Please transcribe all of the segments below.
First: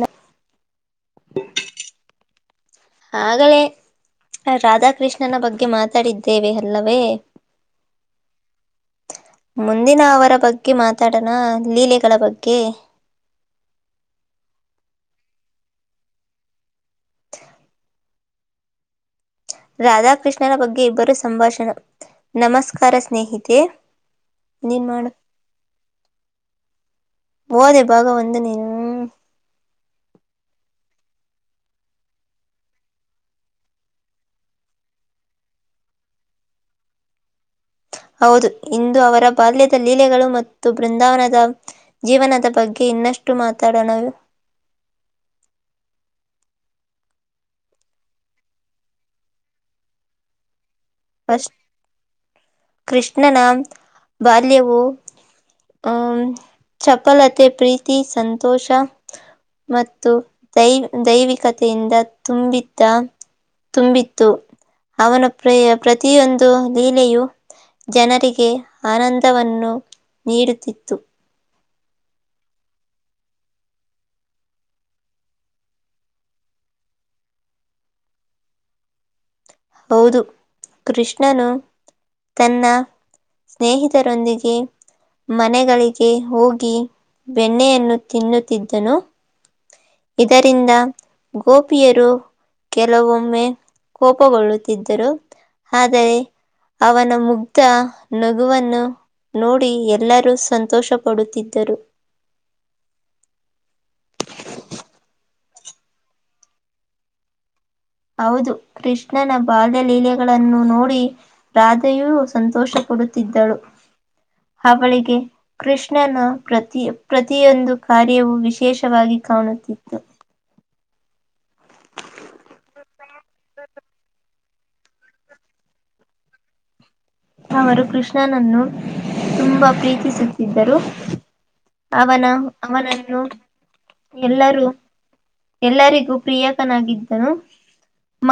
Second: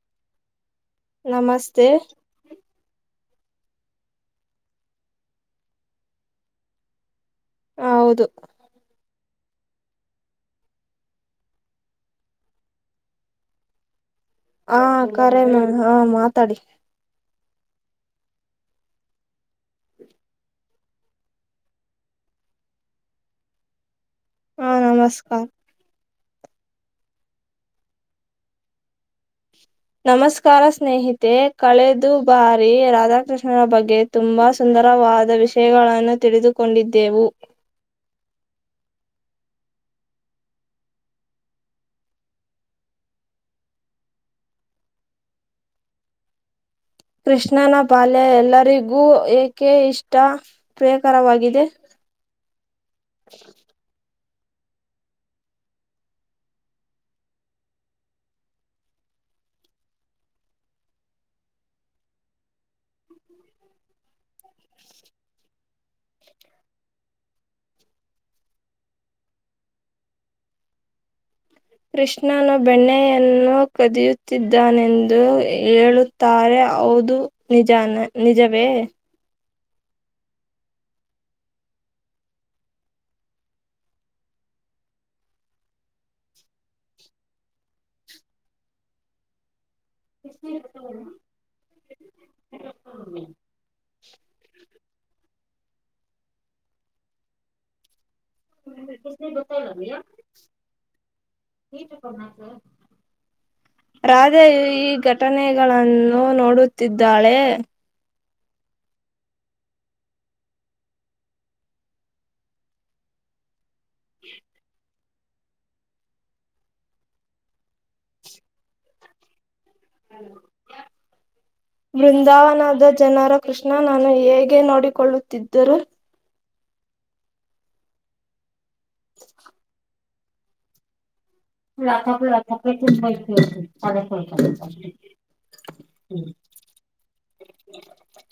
E ನಮಸ್ತೆ ಆಗಲೇ ರಾಧಾಕೃಷ್ಣನ ಬಗ್ಗೆ ಮಾತಾಡಿದ್ದೇವೆ ಅಲ್ಲವೇ ಹೌದು ಮುಂದಿನ ಅವರ ಬಗ್ಗೆ ಮಾತಾಡೋಣ ಲೀಲೆಗಳ ಬಗ್ಗೆ [inaudible] ಹಾ ಕಖರೆ ಮೇ್ ಹಾ ಮಾತಾಡಿ ರಾಧಾಕೃಷ್ಣನ ಬಗ್ಗೆ ಇಬ್ಬರು ಸಂಭಾಷಣ ನಮಸ್ಕಾರ ಸ್ನೇಹಿತೆ ಹಾ ನೀನ್ ಮಾಡ ನಮಸ್ಕಾರ ಬದೆ ಬಾಗ ಒಂದು ನೀನು ನಮಸ್ಕಾರ ಸ್ನೇಹಿತೆ ಕಳೆದು ಬಾರಿ ರಾಧಾಕೃಷ್ಣನ ಬಗ್ಗೆ ತುಂಬಾ ಸುಂದರ ರವಾದ ವಿಷಯಗಳನ್ನು ತಿಳಿದುಕೊಂಡಿದ್ದೆವು ಹೌದು ಇಂದು ಅವರ ಬಾಲ್ಯದ ಲೀಲೆಗಳು ಮತ್ತು ಬೃಂದಾವನದ ಜೀವನದ ಬಗ್ಗೆ ಇನ್ನಷ್ಟು ಮಾತಾಡೋಣ [unintelligible] ಕೃಷ್ಣನ ಬಾಲ್ಯ ಎಲ್ಲರಿಗೂ ಏಕೆ ಇಷ್ಟ ಫಸ್ಟ್ ಪ್ರಿಯಕರವಾಗಿದೆ ಕೃಷ್ಣನ ಬಾಲ್ಯವು ಆಂ ಚಪಲತೆ ಪ್ರೀತಿ ಸಂತೋಷ ಮತ್ತು ದೈವ್ ದೈವಿಕತೆಯಿಂದ ತುಂಬಿದ್ದ ತುಂಬಿತ್ತು ಅವನ ಪ್ರ ಪ್ರತಿಯೊಂದು ಲೀಲೆಯು ಜನರಿಗೆ ಆನಂದವನ್ನು ನೀಡುತ್ತಿತ್ತು ಕೃಷ್ಣನು ಬೆಣ್ಣೆಯನ್ನು ಕದಿಯುತ್ತಿದ್ದಾನೆಂದು ಹೇಳುತ್ತಾರೆ ಹೌದು ನಿಜ ನಿಜವೇ ಹೌದು ಕೃಷ್ಣನು ತನ್ನ ಸ್ನೇಹಿತರೊಂದಿಗೆ ಮನೆಗಳಿಗೆ ಹೋಗಿ ಬೆಣ್ಣೆಯನ್ನು ತಿನ್ನುತ್ತಿದ್ದನು ಇದರಿಂದ ಗೋಪಿಯರು ಕೆಲವೊಮ್ಮೆ ಕೋಪ ಆದರೆ ಅವನ ಮುಗ್ಧ ನಗುವನ್ನು ನೋಡಿ ಎಲ್ಲರೂ ಸಂತೋಷ ಪಡುತ್ತಿದ್ದರು [inaudible] ರಾಧೆ ಈ ಘಟನೆಗಳನ್ನು ನೋಡುತ್ತಿದ್ದಾಳೆ ಹೌದು ಕೃಷ್ಣನ ಬಾಲ್ಯಲೀಲೆಗಳನ್ನು ನೋಡಿ ರಾಧೆಯೂ ಸಂತೋಷ ಪಡು ಳು ಹಾವಳಿಗೆ ಕೃಷ್ಣನ ಪ್ರತಿ ಪ್ರತಿಯೊಂದು ಕಾರ್ಯವು ವಿಶೇಷವಾಗಿ ಕಾಣುತ್ತಿತ್ತು [unintelligible] [inaudible] [inaudible] ಬೃಂದಾವನದ ಜನರ ಕೃಷ್ಣ ನಾನ ಹೇಗೆ ನೋಡಿಕೊಳ್ಳುತ್ತಿದ್ದರು ಅವರು ಕೃಷ್ಣನನ್ನು ತುಂಬಾ ಪ್ರೀತಿಸುತ್ತಿದ್ದರು ಅವನ ಅವನನ್ನು ಎಲ್ಲರೂ ಎಲ್ಲರಿಗೂ ಪ್ರಿಯಾಕನಾಗಿದ್ದನು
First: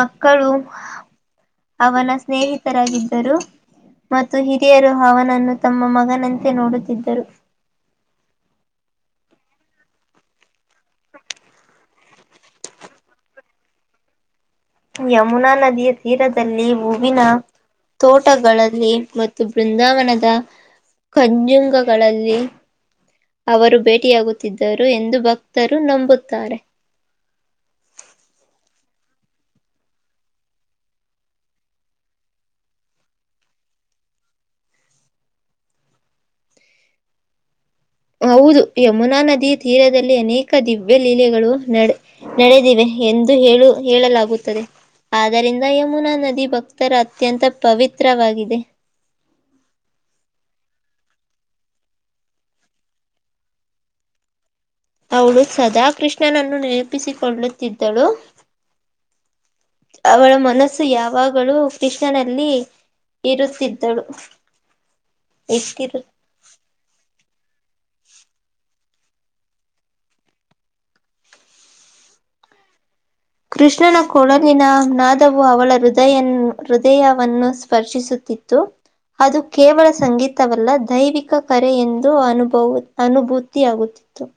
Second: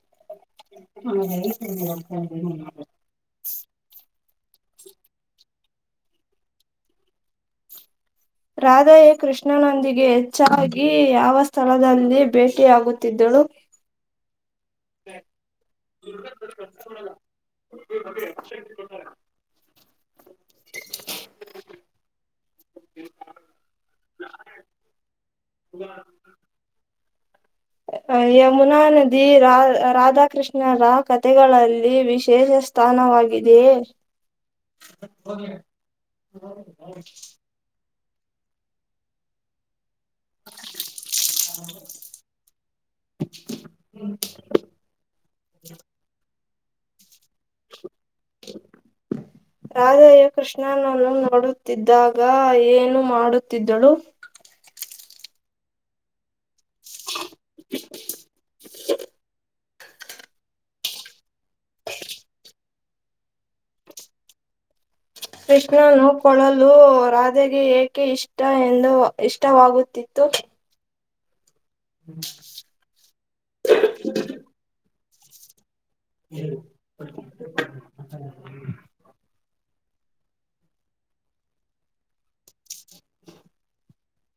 ಮಕ್ಕಳು ಅವನ ಸ್ನೇಹಿತರಾಗಿದ್ದರು ಮತ್ತು ಹಿರಿಯರು ಅವನನ್ನು ತಮ್ಮ ಮಗನಂತೆ ನೋಡುತ್ತಿದ್ದರು ರಾಧಯೇ ಕೃಷ್ಣನೊಂದಿಗೆ ಹೆಚ್ಚಾಗಿ ಯಾವ ಸ್ಥಳದಲ್ಲಿ ಭೇಟಿಯಾಗುತ್ತಿದ್ದಳು [inaudible] ಯಮುನಾ ನದಿಯ ತೀರದಲ್ಲಿ ಹೂವಿನ ತೋಟಗಳಲ್ಲಿ ಮತ್ತು ಬೃಂದಾವನದ ಕಂಜುಂಗಗಳಲ್ಲಿ ಅವರು ಭೇಟಿಯಾಗುತ್ತಿದ್ದರು ಎಂದು ಭಕ್ತರು ನಂಬುತ್ತಾರೆ ಯಮುನಾ ನದಿ ರಾ ರಾಧಾಕೃಷ್ಣರ ಕಥೆಗಳಲ್ಲಿ ವಿಶೇಷ ಸ್ಥಾನವಾಗಿದೆಯೇ [unintelligible] ಹೌದು ಯಮುನಾ ನದಿ ತೀರದಲ್ಲಿ ಅನೇಕ ದಿವ್ಯಲೀಲೆಗಳು ನಡೆ ನಡೆದಿವೆ ಎಂದು ಹೇಳು ಹೇಳಲಾಗುತ್ತದೆ ಆದ್ದರಿಂದ ಯಮುನಾ ನದಿ ಭಕ್ತ ಉತ್ತರ ಅತ್ಯಂತ ಪವಿತ್ ರಾಧಾಯ ಕೃಷ್ಣ ನಾನಾನು ನೋಡುತ್ತಿದ್ದಾಗ ಏನು ಮಾಡುತ್ತಿದ್ದಳು ಅವಳ ಸದಾ ಕೃಷ್ಣನನ್ನು ನೆ ತಪ್ಪಿಸಿಕೊಳ್ಳುತ್ತಿದ್ದಳು ಅವಳ ಮನಸ್ಸು ಯಾವಾಗಲೂ ಕೃಷ್ಣನಲ್ಲಿ ಇರುತ್ತಿದ್ದಳು ಎತ್ತಿರು ಕೃಷ್ಣನು ಕೊಳಲು ರಾದ್ ಅದಗೆ ಏಕೆ ಇಷ್ಟ ಎಂದು ಇಷ್ಟವಾಗುತ್ತಿತ್ತು [inaudible] ಕೃಷ್ಣನ ಕೊಳಲಿನ ನಾದವು ಅವಳ ಹೃದ ಹೃದಯ ಹೃದಯವನ್ನು ಸ್ಪರ್ಶಿಸುತ್ತಿತ್ತು ಅದು ಕೇವಲ ಸಂಗೀತವಲ್ಲ ದೈವಿಕ ಕರೆ ಎಂದು ಅನು ಅನುಭೂತಿಯಾಗುತ್ತ [inaudible]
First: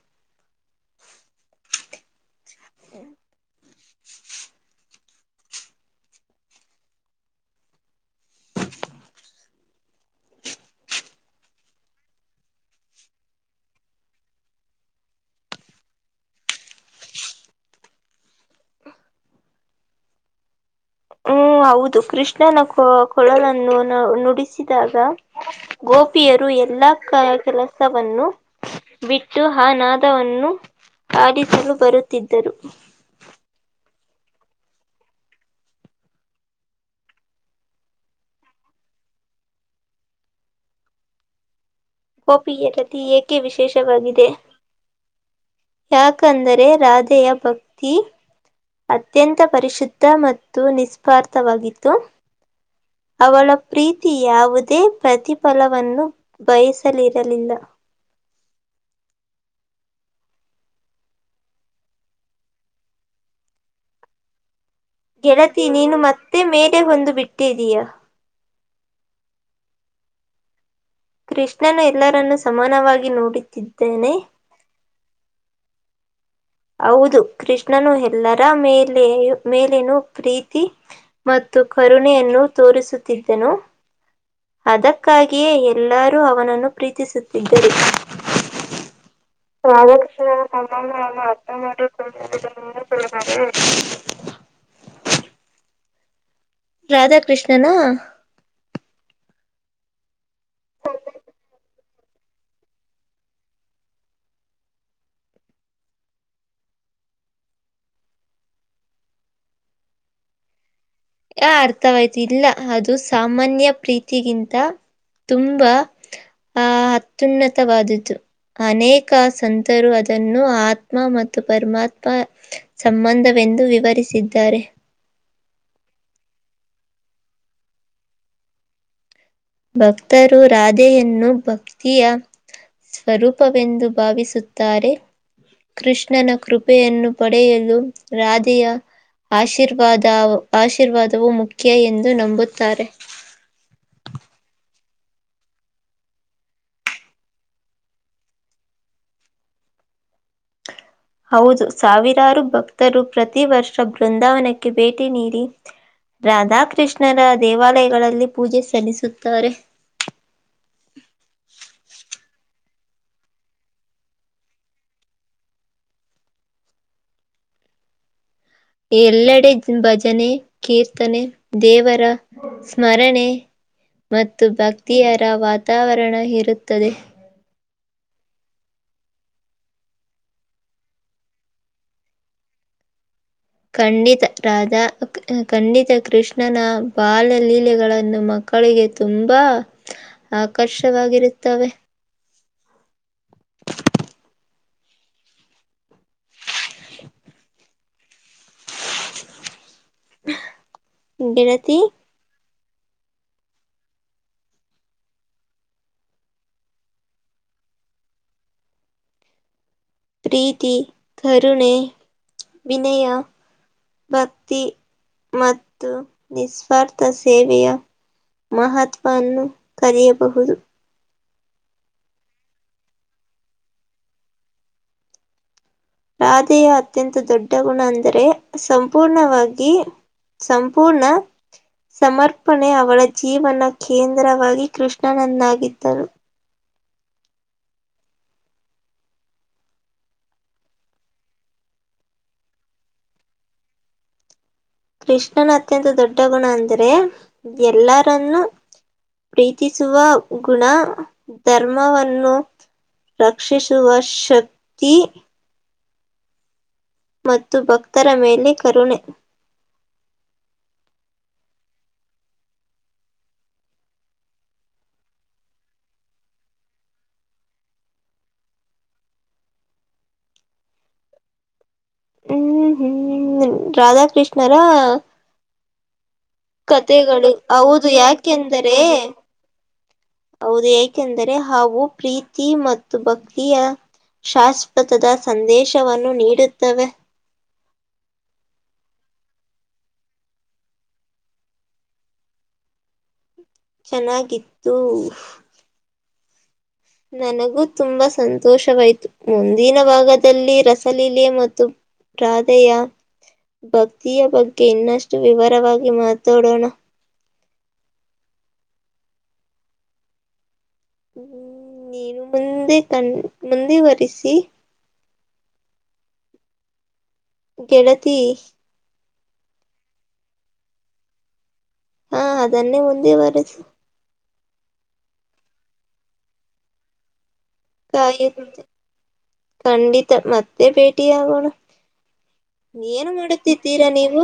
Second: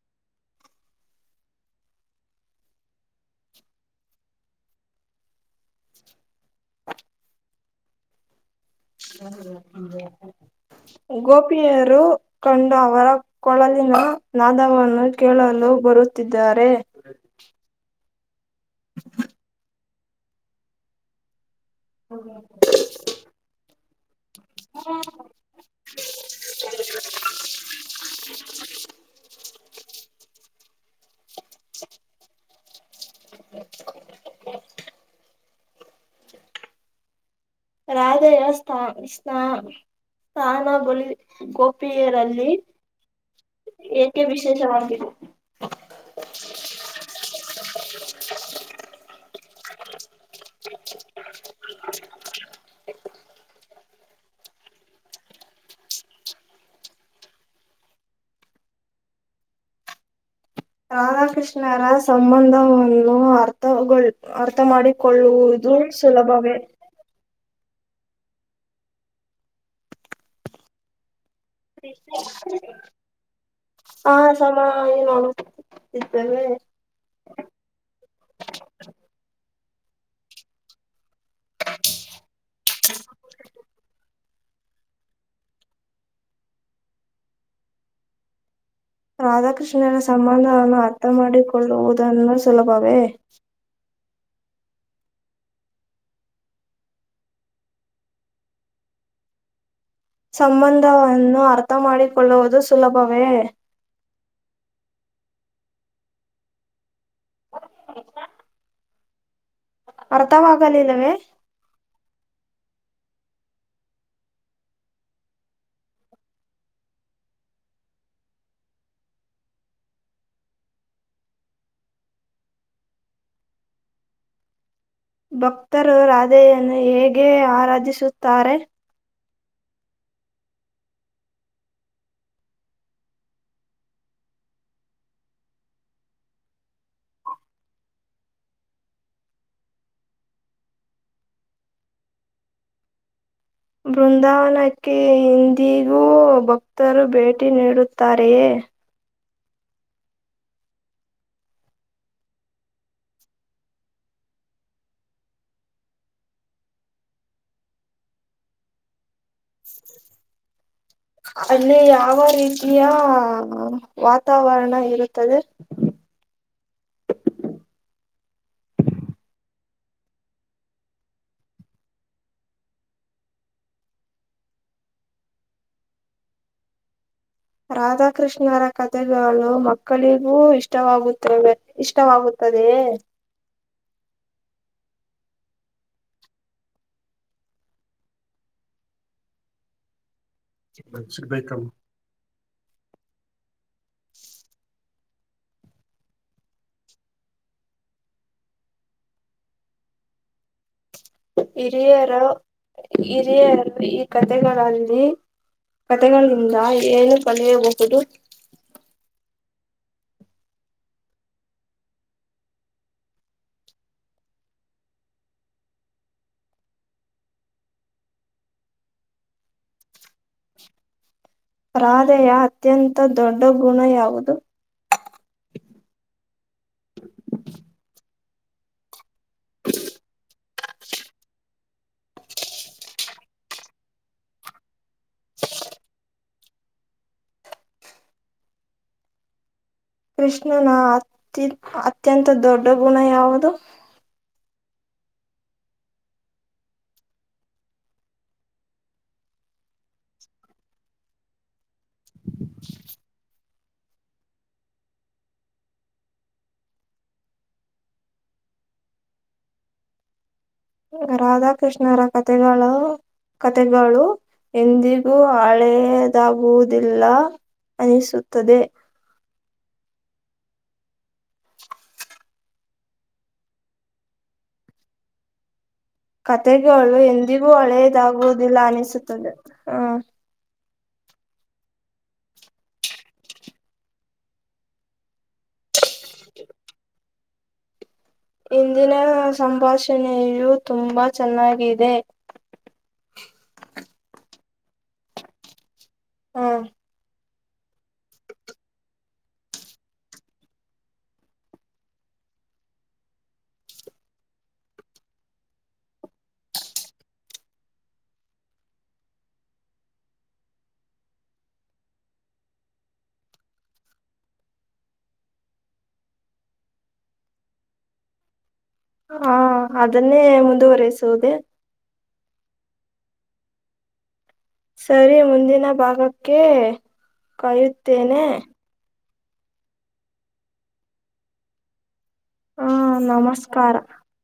[inaudible] ಗೋಪಿಯರು ಕಂಡ ಅವರ ಕೊಳಲಿನ ನಾದವನ್ನು ಕೇಳಲು ಬರುತ್ತಿದ್ದಾರೆ [inaudible] [inaudible] ಹ್ಮ ಹೌದು ಕೃಷ್ಣನ ಕೊಳಲನ್ನು ಬಿಸಿದಾಗ ಗೋಪಿಯರು ಎಲ್ಲಾ ಕೆಲಸವನ್ನು ಬಿಟ್ಟು ಆ ನಾದವನ್ನು ಆಡಿಸಲು ಬರುತ್ತಿದ್ದರು [inaudible] ರಾಧೆಯ ಸ್ಥಾನ ಸ್ನ ಸ್ಥಾನ ಬಲಿ ಗೊ ಕೋಪಿಯ ರತಿ ಏಕೆ ಏಕೆ ವಿಶೇಷವಾಗಿದೆ ವಿಶೇಷವಾಗಿದೆ ಯಾಕಂದರೆ ರಾಧೆಯ ಭಕ್ತಿ ಅತ್ಯಂತ ಪರಿಶುದ್ಧ ಮತ್ತು ನಿಸ್ಪಾರ್ಥವಾಗಿತ್ತು ಅವಳ ಪ್ರೀತಿ ಯಾವುದೇ ಪ್ರತಿಫಲವನ್ನು ಬಯಸಲಿರಲಿಲ್ಲ [inaudible] ರಾಧಾಕೃಷ್ಣರ ಸಂಬಂಧವನ್ನು ಅರ್ಥಗಳ್ ಗೆಳತಿ ನೀನು ಮತ್ತೆ ಮೇಲೆ ಒಂದು ಬಿಟ್ಟಿದೀಯಾ ಕೃಷ್ಣನು ಎಲ್ಲರನ್ನೂ ಸಮಾನವಾಗಿ ಹಾ ನೋಡುತ್ತಿದ್ದಾನೆ. ಸಮಾಧಾನವಾಗಿ ನೋಡು ಹೌದು ಕೃಷ್ಣನು ಎಲ್ಲರ ಮೇಲೇ ಮೇಲೇನು ಪ್ರೀತಿ ಮತ್ತು ಕರುಣೆಯನ್ನು ತೋರಿಸುತ್ತಿದ್ದನು. ಅದಕ್ಕಾಗಿಯೇ ಎಲ್ಲರೂ ಅವನನ್ನು ಪ್ರೀತಿಸುತ್ತಿದ್ದರು ರಾಧಾಕೃಷ್ಣರ ರಾಧಾಕೃಷ್ಣ ಸಂಬಂಧವನ್ನು ತಮ್ಮಾನವನ್ನು ಅರ್ಥ ಮಾಡಿಕೊಳ್ಳುವುದನ್ನು ಮಾಡಕೊಳೋದು ಸುಲಭವೇ ಸುಲಭವೆ ರಾಧಾಕೃಷ್ಣನು ಸಂಬಂಧವನ್ನು ಅರ್ಥ ಮಾಡಿಕೊಳ್ಳುವುದು ಸುಲಭವೇ [unintelligible] ಅರ್ಥಾವಾಗಲಿಲ್ಲ ಆ ಅರ್ಥವಾಯ್ತು ಇಲ್ಲ ಅದು ಸಾಮಾನ್ಯ ಪ್ರೀತಿಗಿಂತ ತುಂಬಾ ಆ ಅತ್ಯುನ್ನವಾದುದ್ದು ಅನೇಕ ಸಂತರು ಅದನ್ನು ಆತ್ಮ ಮತ್ತು ಪರಮಾತ್ಮ ಸಂಬಂಧವೇ ಎಂದು ವಿವರಿಸಿದ್ದಾರೆ. ಭಕ್ತರು ರಾಧೆಯನ್ನು ಹೇಗೆ ಆರಾಧಿಸುತ್ತಾರೆ. ಭಕ್ತರು ರಾಧೆಯನ್ನು ಭಕ್ತಿಯ ಸ್ವರೂಪವೆಂದು ಭಾವಿಸುತ್ತಾರೆ ಕೃಷ್ಣನ ಕೃಪೆಯನ್ನು ಪಡೆಯಲು ರಾಧೆಯ ಆಶೀರ್ವಾದ ಆಶೀರ್ವಾದವು ಮುಖ್ಯ ಎಂದು ನಂಬುತ್ತಾರೆ. ಬೃಂದಾವನಕ್ಕೆ ಇಂದಿಗೂ ಭಕ್ತರು ಭೇಟಿ ನೀಡುತ್ತಾರೆಯೇ ಹೌದು ಸಾವಿರಾರು ಭಕ್ತರು ಪ್ರತಿ ವರ್ಷ ಬೃಂದಾವನಕ್ಕೆ ಭೇಟಿ ನೀಡಿ ರಾಧಾಕೃಷ್ಣರ ದೇವಾಲಯಗಳಲ್ಲಿ ಪೂಜೆ ಸಲ್ಲಿಸುತ್ತಾರೆ [inaudible] ಅಲ್ಲಿ ಯಾವ ರೀತಿಯ ವಾತಾವರಣ ಇರುತ್ತದೆ [inaudible] ಎಲ್ಲೆಡೆ ಭಜನೆ ಕೀರ್ತನೆ ದೇವರ ಸ್ಮರಣೆ ಮತ್ತು ಭಕ್ತಿಯರ ವಾತಾವರಣ ಇರುತ್ತದೆ ರಾಧಾಕೃಷ್ಣರ ಕಥೆಗಳು ಮಕ್ಕಳಿಗೂ ಇಷ್ಟವಾಗುತ್ತವೆ ಇಷ್ಟವಾಗುತ್ತವೆ ದೇ ಖಂಡಿತ ರಾಧಾ ಖಂಡಿತ ಕೃಷ್ಣನ ಬಾಲಲೀಲೆಗಳನ್ನು ಮಕ್ಕ ಮಕ್ಕಳಿಗೆ ತುಂಬಾ ಆಕರ್ಷವಾಗಿರುತ್ತವೆ [inaudible] [inaudible] ಗೆಳತಿ, ಹಿರಿಯರ ಹಿರಿಯರು ಈ ಕಥೆಗಳಲ್ಲಿ ಕಥೆಗಳಿಂದ ಏನು ಕಲಿಯಬಹುದು ಪ್ರೀತಿ ಕರುಣೆ ವಿನಯ ಭಕ್ತಿ ಮತ್ತು ನಿಸ್ವಾರ್ಥ ಸೇವೆಯ ಮಹತ್ವವನ್ನು ಕರೆಯಬಹುದು ರಾಧೆಯ ಅತ್ಯಂತ ದೊಡ್ಡ ಗುಣ ಯಾವುದು ರಾಧೆಯ ಅತ್ಯಂತ ದೊಡ್ಡ ಗುಣ ಅಂದರೆ ಸಂಪೂರ್ಣವಾಗಿ ಸಂಪೂರ್ಣ ಸಮರ್ಪಣೆ ಅವಳ ಜೀವನ ಕೇಂದ್ರವಾಗಿ ಕೃಷ್ಣನಂದಾಗಿದ್ದರು ಕೃಷ್ಣನ ಅತಿ ಅತ್ಯಂತ ದೊಡ್ಡ ಗುಣ ಯಾವುದು ಕೃಷ್ಣನ ಅತ್ಯಂತ ದೊಡ್ಡ ಗುಣ ಅಂದ್ರೆ ಎಲ್ಲರನ್ನು ಪ್ರೀತಿಸುವ ಗುಣ ಧರ್ಮವನ್ನು ರಕ್ಷಿಸುವ ಶಕ್ತಿ ಮತ್ತು ಭಕ್ತರ ಮೇಲೆ ಕರುಣೆ ರಾಧಾಕೃಷ್ಣರ ಕಥೆಗಳು ಕತೆಗಳು ಎಂದಿಗೂ ಹಳೆಯದಾಗುವುದಿಲ್ಲ ಅನಿಸುತ್ತದೆ ಹ್ಮ್ ಹ್ಮ್ ರಾಧಾಕೃಷ್ಣರ ಕಥೆಗಳು ಕತೆಗಳು ಎಂದಿಗೂ ಹೌದು ಹಳೆಯದಾಗುವುದಿಲ್ಲ ಯಾಕೆಂದರೆ ಅನಿಸುತ್ತದೆ ಹ ಹೌದು ಏಕೆಂದರೆ ಹಾವು ಪ್ರೀತಿ ಮತ್ತು ಭಕ್ತಿಯ ಶಾಶ್ವತದ ಸಂದೇಶವನ್ನು ನೀಡುತ್ತವೆ ಇಂದಿನ ಸಂಭಾಷಣೆಯೂ ತುಂಬಾ ಚೆನ್ನಾಗಿದೆ ಚೆನ್ನಾಗಿತ್ತು ಹ್ಮ ನನಗೂ ತುಂಬಾ ಸಂತೋಷವಾಯಿತು ಮುಂದಿನ ಭಾಗದಲ್ಲಿ ರಸಲೀಲೆ ಮತ್ತು ರಾಧಯಾ ಭಕ್ತಿಯ ಬಗ್ಗೆ ಇನ್ನಷ್ಟು ವಿವರವಾಗಿ ಮಾತಾಡೋಣ ಹ್ಮ ನೀನು ಮುಂದೆ ಕಣ್ ಮುಂದೆುವರಿಸಿ ಗೆಳತಿ ಹಾ ಅದನ್ನೇ ಮುಂದುವರೆಸುವುದೇ ಹಾ ಅದನ್ನೇ ಮುಂದೆ ವರೆಸು ಸರಿ ಮುಂದಿನ ಭಾಗಕ್ಕೆ ಕಾಯುತ್ತೇನೆ ಕಂಡಿತ ಮತ್ತೆ ಪೇಟಿಯಾಗೋಣ ಹ ಏನು ಮಾಡುತ್ತಿದ್ದೀರಾ ನೀವು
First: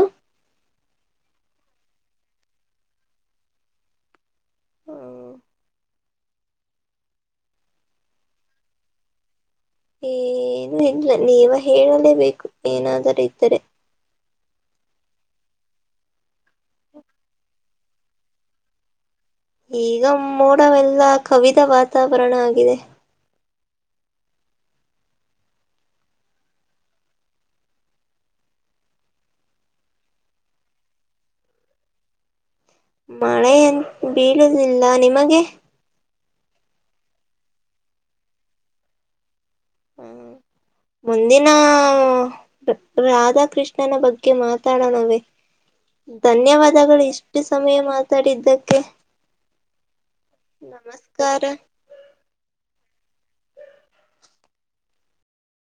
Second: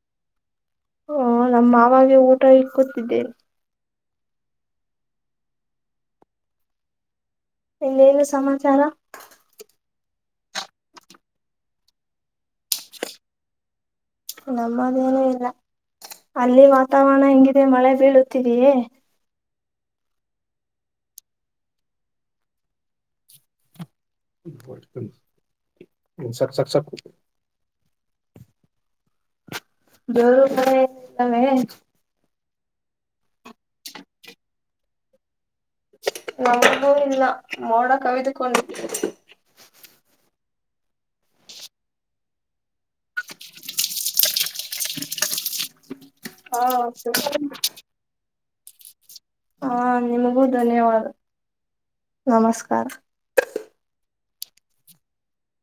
ಹಓ ನಮ್ಮ ಮಾವಾಗೆ ಊಟ ಇಕ್ಕೊತಿದ್ದೇ ಹ ಇನ್ನೇನು ಸಮಾಚಾರ ಏನು ಇಲ್ಲ ನೀವ ಹೇಳಲೇಬೇಕು ಏನಾದರೂ ಇದ್ದರೆ ನಮ್ಮದೇನೂ ಇಲ್ಲ ಅಲ್ಲಿ ವಾತಾವರಣ ಹಿಂಗಿದೆ ಮಳೆ ಬೀಳುತ್ತಿದೆಯೇ ಈಗ ಮೋಡವೆಲ್ಲ ಕವಿದ ವಾತಾವರಣ ಆಗಿದೆ ಸಕ್ ಸಕ್ ಸ ದವರು ಮ ಇರ್ತವೆ ಮಳೆ ಎಂ ಬೀಳುದಿಲ್ಲ ನಿಮಗೆ ನಮಗೂ ಇಲ್ಲ ಮೋಡ ಕವಿದುಕೊಂಡ ಹ್ಮ್ ಮುಂದಿನ ರಾಧಾಕೃಷ್ಣನ ಬಗ್ಗೆ ಮಾತಾಡೋಣವೇ ಹಾ ಧನ್ಯವಾದಗಳು ಇಷ್ಟು ಸಮಯ ಮಾತಾಡಿದ್ದಕ್ಕೆ ಹಾ ನಿಮಗೂ ಧನ್ಯವಾದ ನಮಸ್ಕಾರ ನಮಸ್ಕಾರ